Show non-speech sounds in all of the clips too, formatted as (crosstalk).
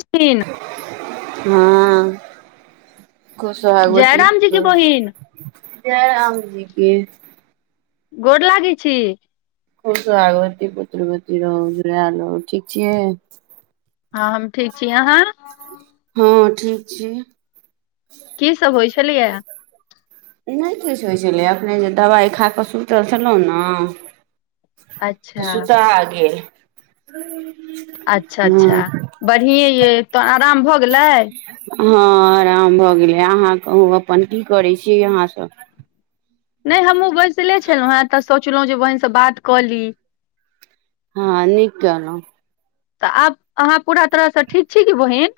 चीन हँ स्वागवती जयराम जी के रहु बहिन जय राम जी की गोड लागि छी खूब सुहागवती पुत्रवती रहलो ठीक छियै हँ हम ठीक छी आहा हँ ठीक छी कीसभ होइ छलियै किछ नई होइ छलै अखने जे दवाइ खा कऽ सुतल खेलऊ ने त अच्छा सुता गेल अच्छा अच्छा हँ बढ़िए यइ तो आराम भऽ गेलै हँ आराम भऽ गेलै अहाँ कहू अपन की करै छी अहाँ सब नहि हमहूँ बैसले छलहुँ हेँ तऽ सोचलहुँ जे बहिन से बात कऽ ली हँ निक केलो तऽ आब अहाँ पूरा तरहसँ ठीक छी कि बहिन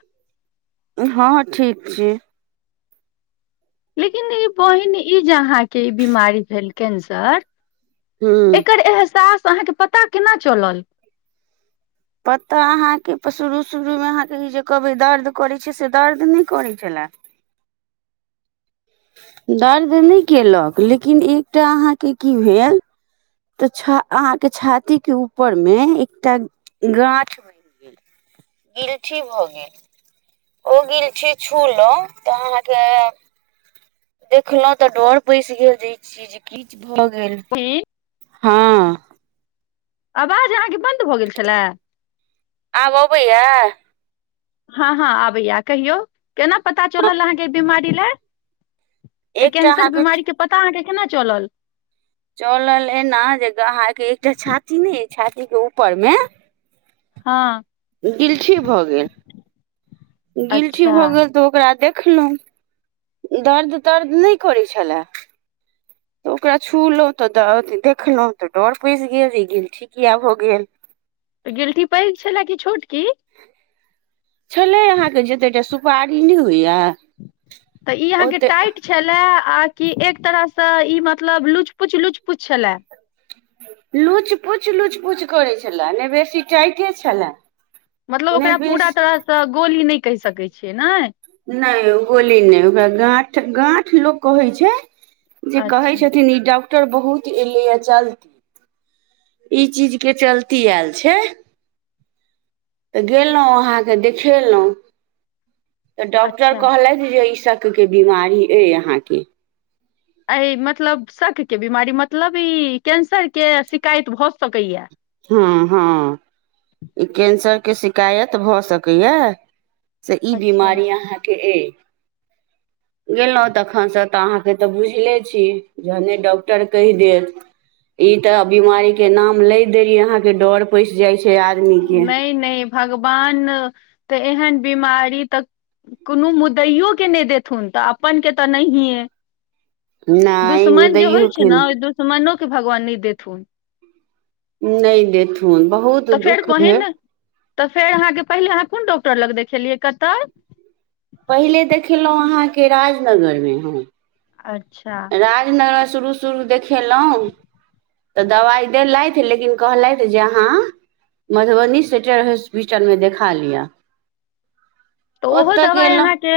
हँ ठीक छी लेकिन ई बहिन ई जे अहाँके ई बिीमारी भेल कैंसर हूँ एकर एहसास अहाँके पता केना चलल पता अहाँके शुरू शुरूमे अहाँके ई जे कहबै दर्द करैत छै से दर्द नहि करैत छले आ दर्द नहि केलक लेकिन एकटा अहाँके की भेल तऽ छ अहाँ के छाती के ऊपर मे एकटा गाछ बनि गेल गिलठी भोगेल ओ गीलठी छूल तऽ अहाँके देखलहुँ तऽ डर पैस गेल जे चीज की भ गेल बहिन हँ आबाज आहा के बन्द भऽ गेल छलए आब अबैया हँ हँ आबैया कहियौ केना पता चलल अहाँके ई बिमारी लए तऽ एकटा कैंसर अहाँके बीमारीके पता अहाँके केना चलल चलल एना जे अहाँके एकटा छाती नै अइ छाती के ऊपर मे हँ गिलठी भऽ गेल गिलठी अच्छा भऽ गेल तऽ ओकरा देख खलहुँ दर्द तर्द नहि करै छलए तऽ ओकरा छुलहुँ तऽ अथि देखलहुँ तऽ डर पैसि गेल इ गिलठी किया भऽ गेल गिलटी पैघ छलए कि छोटकी छलै अहाँके जते टा सुपारी नहि होइया तऽ ई अहाँके ओते टाइट छलए आ कि एक तरहसँ ई मतलब लुच पुच लुच पुच छलै लुच पुच लुच पुच करै छलए नै बेसी टाइटे छलए मतलब नहि ओकरा पूरा बेसी तरहसँ गोली नहि कहि सकैत छियै नै नहि गोली नहि ओकरा गांठ गांठ लोक कहै छै जे कहै अच्छा छथिन ई डॉक्टर बहुत एयलैए जलदी ई चीजके चलती आयल छै तऽ गेलहुँ अहाँके देखेलहुँ तऽ डॉक्टर अच्छा कहलथि जे शक के बीमारी अइ अहाँके एहि मतलब शकके बिमारी मतलब ई कैंसरके शिकायत भऽ सकैए हँ हँ ई कैन्सरके शिकायत भऽ सकैए से ई अच्छा बीमारी अहाँके अइ गेलहुँ तखनसँ तऽ अहाँके तऽ बुझले छी जहने डॉक्टर कहि देत ई तऽ बिमारी के नाम लैत देरी अहाँ के डर पैसि जाय छै आदमीके नहि नहि भगवान तऽ एहन बीमारी तऽ कोनो मुदैयओके नहि देथुन तऽ अपन के तऽ नहिए नहि ओ दुश्मन जे होइ दैयो छै के न ओहि नहि दुश्मनोके भगवान नहि देथुन नहि देथुन बहुत तऽ फेर दुःख भेल पहिने तऽ फेर अहाँके पहिले अहाँ कोन डॉक्टर लग देखेलियै कतय पहिले देखेलहुँ अहाँके राजनगरमे हम अच्छा राजनगर शुरू शुरू देखेलहुँ तऽ दबाइ देलथि लेकिन कहलथि जे अहाँ मधुबनी सेटर हॉस्पिटल मे देखा लिया तऽ ओहो दवाइ अहाँके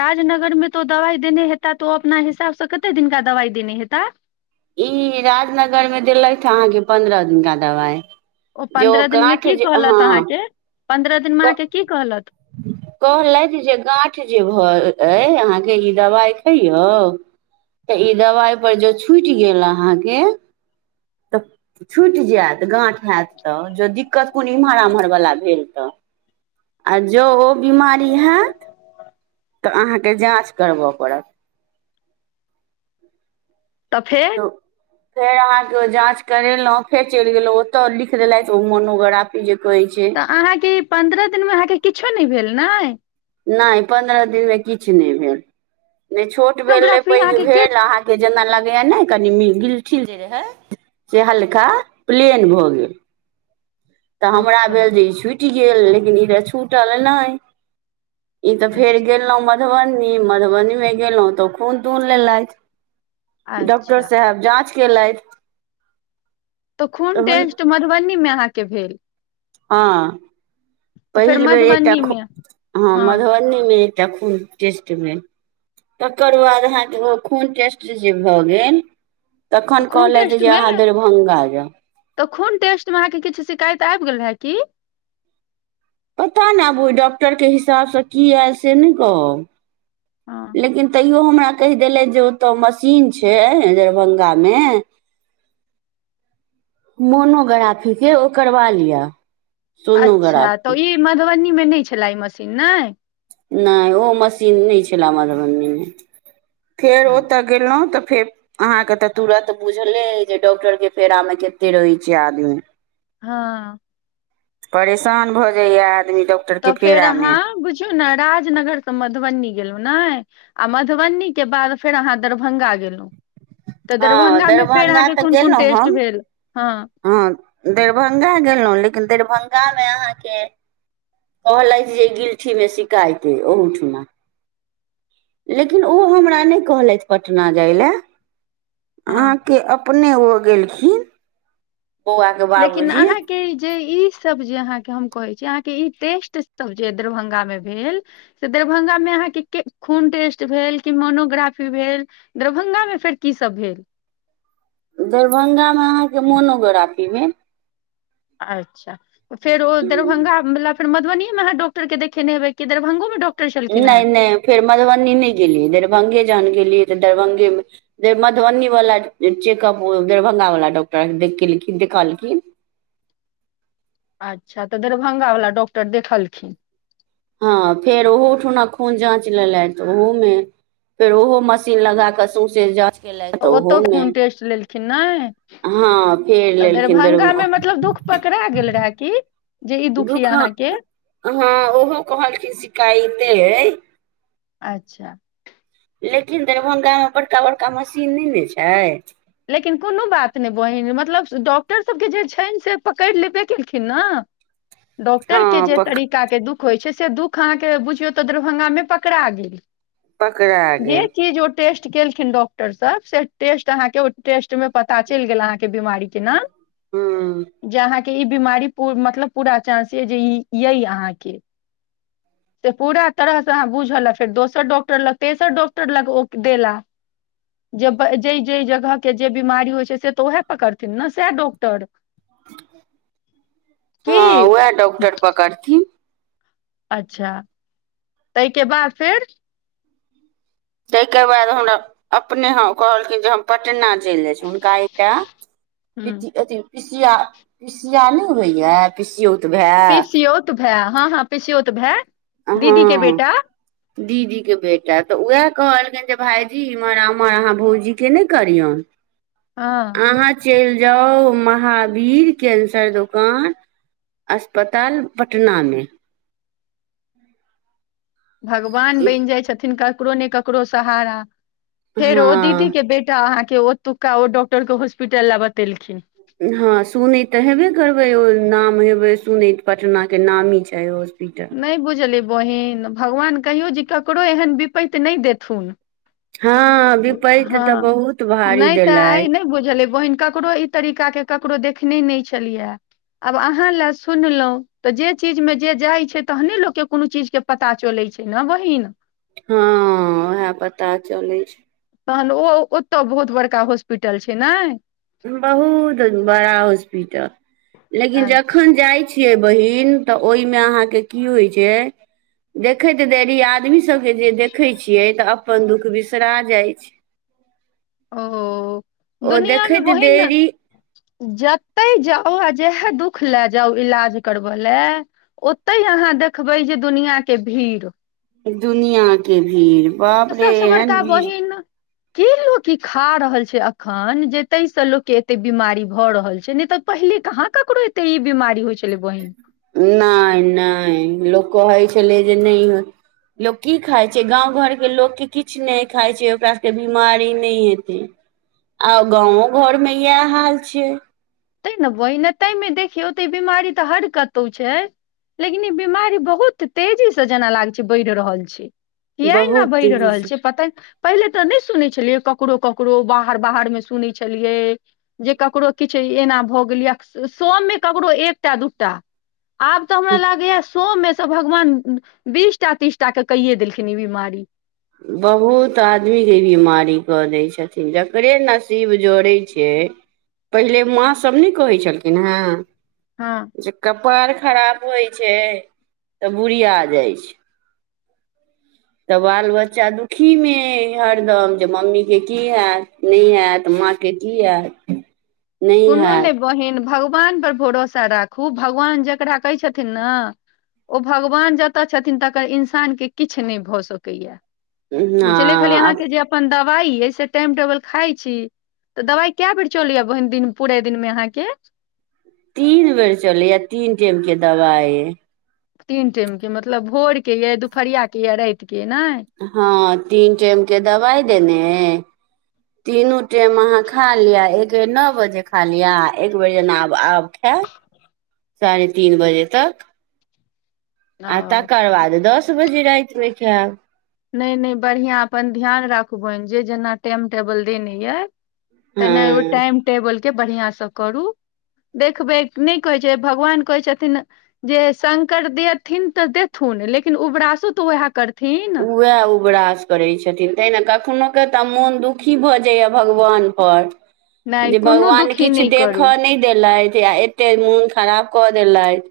राजनगर मे तो ओ दवाइ देने हेता तऽ ओ अपना हिसाबसँ कते दिनका दवाई देने हेता ई राजनगर मे देलथि अहाँके पन्द्रह दिनका दबाइ जे ओ पन्द्रह दिन मे गाँठ की जे हँ कहलत अहाँके पन्द्रह दिन मे क अहाँके की कहलत कहलथि जे गाठ जे भ अइ अहाँके ई दबाइ खइयौ तऽ ई दबाइपर ज छूटि गेल अहाँके तऽ छुटि जायत गांठ होयत तऽ जँ दिक्कत कोनो इम्हर उम्हर वला भेल तऽ आ जँ ओ बिमारी हैत तऽ अहाँके जाँच करबय पड़त तऽ फेर फेर अहाँके जाँच करेलहुं फेर चलि गेलहुँ ओतय लिख देलथि ओ मोनोग्राफी जे कहै छै तऽ अहाँके पन्द्रह दिनमे अहाँके किछो नहि भेल ने नहि पन्द्रह दिन मे किछु नहि भेल नहि छोट भेल ने सोनोग्राफी पैघ अहाँके के भेल अहा के जेना लगेया ने कनि मि गीलठील जे रहे से हल्का प्लेन भऽ गेल तऽ हमरा अच्छा भेल जे ई छुटि गेल लेकिन ई त छूटल नहि ई तऽ फेर अच्छा गेलहुँं मधुबनी मधुबनी मे गेल तऽ खून तून लेलथि डॉक्टर अच्छा साहब जाँच केेलाथ तऽ खून टेस्ट मधुबनीमे अहाँके भेल हँ तऽ फेर पहिल बेर एकटा मधुबनी खुन मे हँ मधुबनीमे एक ता खून टेस्ट भेल तकर बाद अहाँके ओ खून टेस्ट जे भऽ गेल तऽ तखन खून कहलथि टेस्ट जे अहाँ दरभंगा जाउ खुन टेस्ट में अहा के किछू सिकायत आइब गेल रहैकी पता नहि आब ओहि डॉक्टरके हिसाबसँ की आयल से नहि कहब हँ, लेकिन तऽ ओहो हमरा कहि देलथ जो ओतअ मशीन छै न दरभंगा मे मोनोग्राफीके ओ करबा लिअ अच्छा सोनोग्राफी तऽ ई मधुबनीमे नहि छला ई मशीन नहि नहि ओ मशीन नहि छलए मधुबनीमे फेर हँ ओतय गेलहुँ तऽ फेर अहाँके तऽ तुरत बुझले जे डॉक्टरके फेरामे कते रहैत छै आदमी हँ परेशान भऽ जाइय तऽ फेर अहाँ बुझौ ने राजनगर त मधुबनी गेलहुँ नहि आ मधुबनीके बाद फेर अहाँ दरभंगा गेलहुँ तऽ हँ दरभंगामे फेर दरभंगा अहाँके तऽ कोन कोन गेलहुँ टेस्ट हम भेल हँ दरभंगा गेलहुँ लेकिन दरभंगामे अहाँके कहलथि जे गिल्ठीमे शिकायतइ ओहूठुमा लेकिन ओ हमरा नहि कहलथि पटना जाय लए हँ अहाँके अपने ओ गेलखिन बौआ के बाबूजी इ सब जे अहाँ के कहय छी अहाँ के इ टेस्ट जे अहाँ के दरभंगा में भेल से दरभंगा दरभंगा मे अहाँ के खून टेस्ट भेल कि मोनोग्राफी भेल दरभंगा मे फेर की सब भेल दरभंगामे अहाँके मोनोगराफी भेल अच्छा फेर ओ दरभंगा मतलब फिर मधबनीमे अहाँ डाक्टर के देखेने हेवय कि दरभंगोमे डॉक्टर छलखिन नहि हेँ नहि फेर मधुबनी नहि गेलियै दरभंगा जान गेलियै दरभंगे मे जे मधुबनी वाला जे चेकअप उ दरभंगा वला डॉक्टर देख लेलखिन्ह कहल खिन अच्छा तऽ दरभंगा वला डॉक्टर देखलखिन हँ फेर ओहो उठूना खून जांच लेल त ओहो मे फेर ओहो मशीन लगाक सौंसे तऽ ओतौ खून टेस्ट लेलखिन नहि हँ फेर तऽ लेलखिन दरभंगा दरभंगामे मतलब दुःख पकड़ा गेल रहै की दुख हँ ओहो कहलखिन शिकायते अच्छा लेकिन दरभंगा मे बड़का बड़का मशीन नहि ने छै लेकिन कोनो बात नहि बहीन मतलब डॉक्टर सभके जे छनि से पकड़ि लेबे केलखिन ने डॉक्टर के हँ जे पक तरीका के दुःख दुख होइ छै से दुःख अहाँके बुझियौ तऽ दरभंगामे पकड़ा गेल पकड़ा ह जे गेल चीज ओ टेस्ट केलखिन डॉक्टर स टेस्ट अहाँ के टेस्ट मे पता चलि गेल अहाँक बीमारी के नाम हूँ जहाँके ई बीमारी मतलब पूरा चानंस य जे य अहाँके ह से पूरा तरहसे अहाँ बुझल फेर दोसर डॉक्टर लग तेसर डॉक्टर लग ओ देला जे जाहि जाहि जगहके जे बिमारी होइ छै से तऽ उएह पकड़थिन ने सएह डॉक्टर हाँ की उएह डॉक्टर पकड़थिन अच्छा तहिके बाद फेर तहि के बाद हमरा अपने ह कहलखिन जे हम पटना चलि जाय छी हुनका एक ह टा पीसिया पीसिया नहि होइ या पीसियो पीसियोत भाए हाँ हाँ पसियोत भाए दीदी के बेटा दीदीके बेटा तऽ उएह कहलखनि जे भाईजी इम्हर अमर अहाँ भौजीके नहि करियौन हाँ अहाँ चलि जाउ महावीर कैंसर दोकान अस्पताल पटनामे भगवान बनि जाइ छथिन ककरो ने ककरो सहारा फेर ओ दीदी हँ के बेटा अहाँके ओतुका ओ डॉक्टर के हॉस्पिटल लए बतेलखिन हाँ सुनैत तऽ हेबे करबै ओ नाम हेबै सुनैत पटनाके नामी छै ओ नहि बुझली बहिन भगवान कहियौ जे ककरो एहन विप्त नहि देथुन हँ विपैत तऽ हाँ बहुत भारी नहि तऽ आइ नहि देलथि बुझलै बहिन ककरो ई तरीका के ककरो देख देखने नहि छलियै आब अहाँ ल सुनलहुं तऽ जे चीज मे जे जाइ छै तहने लोकके कोनो चीज के पता चलैत छी ना बहिन हाँ उएह पता चलै छै तहन ओ ओतय बहुत बड़का हॉस्पिटल छै ने बहुत बड़ा हॉस्पिटल लेकिन अच्छा जखन जाइत छी छियै बहिन तऽ ओहिमे अहाँके की होइ छै देखैत देरी आदमी सबके जे देखै छियै तऽ अपन दुःख बिसरा जाइत छै (inaudible) ओहो दुनिया होइत देरी जतहि जाउ आ जएह दुःख लए जाउ इलाज करबय लए ओतहि अहाँ देखबै जे दुनिआके भीड़ दुनिया के भीड़ बाप आ रे सबसँ एहन भीड़ की खा रहल छै अखन जे ताहि से लोक के एते बीमारी भऽ रहल छै ने तऽ पहिले कहाँ ककरो त ई बीमारी होइ छै नहि नहि लोक कहइ छलै जे नहि लोक की खाई छै गाँव घरके लोकके किछु नहि खाई छै ओकरा सबके बिमारी नहि हेतै आ गाँवों घरमे इएह हाल छियै तै ने ओहिना ताहिमे देखियौ तऽ ई बीमारी तऽ हर कतहु छै लेकिन ई बिमारी बहुत तेजीसे जेना लाग छै बढ़ि रहल छै य ने बहुत बढ़ि रहल छै पता पहिले तऽ नहि सुनै छलियै ककरो ककरो बाहर बाहर मे सुनै छलियै जे ककरो किछु एना भ गेलै स मे ककरो एक टा दूटा आब तऽ हमरा लागैये सौ से भगवान बीस टा तीसटा के कहिये देलखिन ई बीमारी बहुत आदमी के ई बीमारी कऽ दै छथिन जकरे नसीब जोड़े छै पहिले माँ सब नहि कहै छलखिन हे हाँ पार खराब होइ छै तऽ बुुरिया जाइ छै तऽ बाल बच्चा दुखीमे हरदम जे मम्मीे की हएत नहि हेएत माँ के की हैत कोनो नहि बहीन भग भगवान पर भरोसा राखू भगवान जकरा कहै छथिन न ओ भगवान जतय छथिन तकर इन्सानके किछु नहि भऽ सकैए हँ बुझलियै खाली आब अहाँके जे अपन द वाइ यै से टाइम टेवल खाइ छी दवाइ कए बेर चलया बहीन दिन पूरे दिनमे अहाँके तीन बेर चलैया तीन टाइम के दबाइ तीन टाइम के मतलब भोर के यऽ दुपहरिया के यऽ राातिके हँ तीन टाइम के दवाइ देने यै तीनू टाइम अहाँ खा लिअ एक बेर नओ बजे खा लिअ एकबर जेना आब आब खायब साढ़े तीन बजे तक आ ओ तकर बाद दस बजे रातिमे खाएब नहि नहि बढ़िआँ अपन ध्यान राखबनि जे जेना टाइम टेबल देने यइ तऽने ओ हँ टाइम टेबलके बढ़िआँसँ करू देखबै न कहैत छै भगवान कहै छथिन जे शंकर देथिन तऽ देथु लेकिन उबरासो तऽ वएह करथिन उगरास करै छथिन तै ने कखननोे तऽ मोन दुखी भऽ जाइए भगवानपर नहि जे कोनो भगवान दुखी किछु नहि करू देखऽ नहि देलथि से एते मोन खराब कऽ देलैथ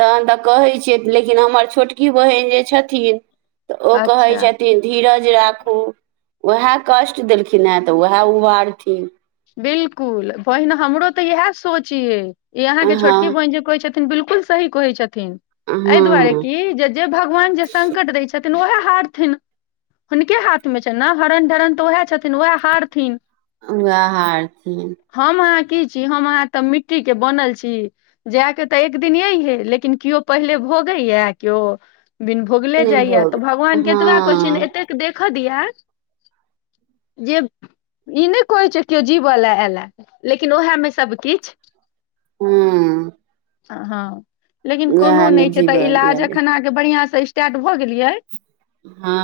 तखन तऽ कहै छियै लेकिन हमर छोटकी बहीन जे छथिन तऽ ओ कहै अच्छा छथिन धीरज राखू उएह कष्ट देलखिन हेँ तऽ उएह उभारथिन बिलकुल बहिन हमरो ते इएह सोच यै इ अहाँ हँ के छोटकी हँ बहिन जे कहे छथि बिलकुल सही कहै छथिन एहि दुआरे की जे जे भगवान जे संकट दै छथिन ओहे हारथिन हुनके हाथमे छ ने हरण ढरन तऽ उएह छथिन उएह हरथिन उएह हारथिन की छी हम अहाँ त मिट्टी के बनल छी जाय के त' एक दिन यैहे लेकिन कियो पहिले भ भोगैया केओ बिन भोगले नहि जाइया भऽ तऽ गेल भगवान केतबा कह हँ एत देख दीयै जे ई नहि कहै छै केओ जीवऽ लए एला लेकिन ओएहेमे सबकिछु हूं हँ लेकिन कोनो नहि छै तऽ जीवऽ इलाज दिअ एखन अहके बढ़िआँसँ स्टार्ट भऽ गेलियै हँ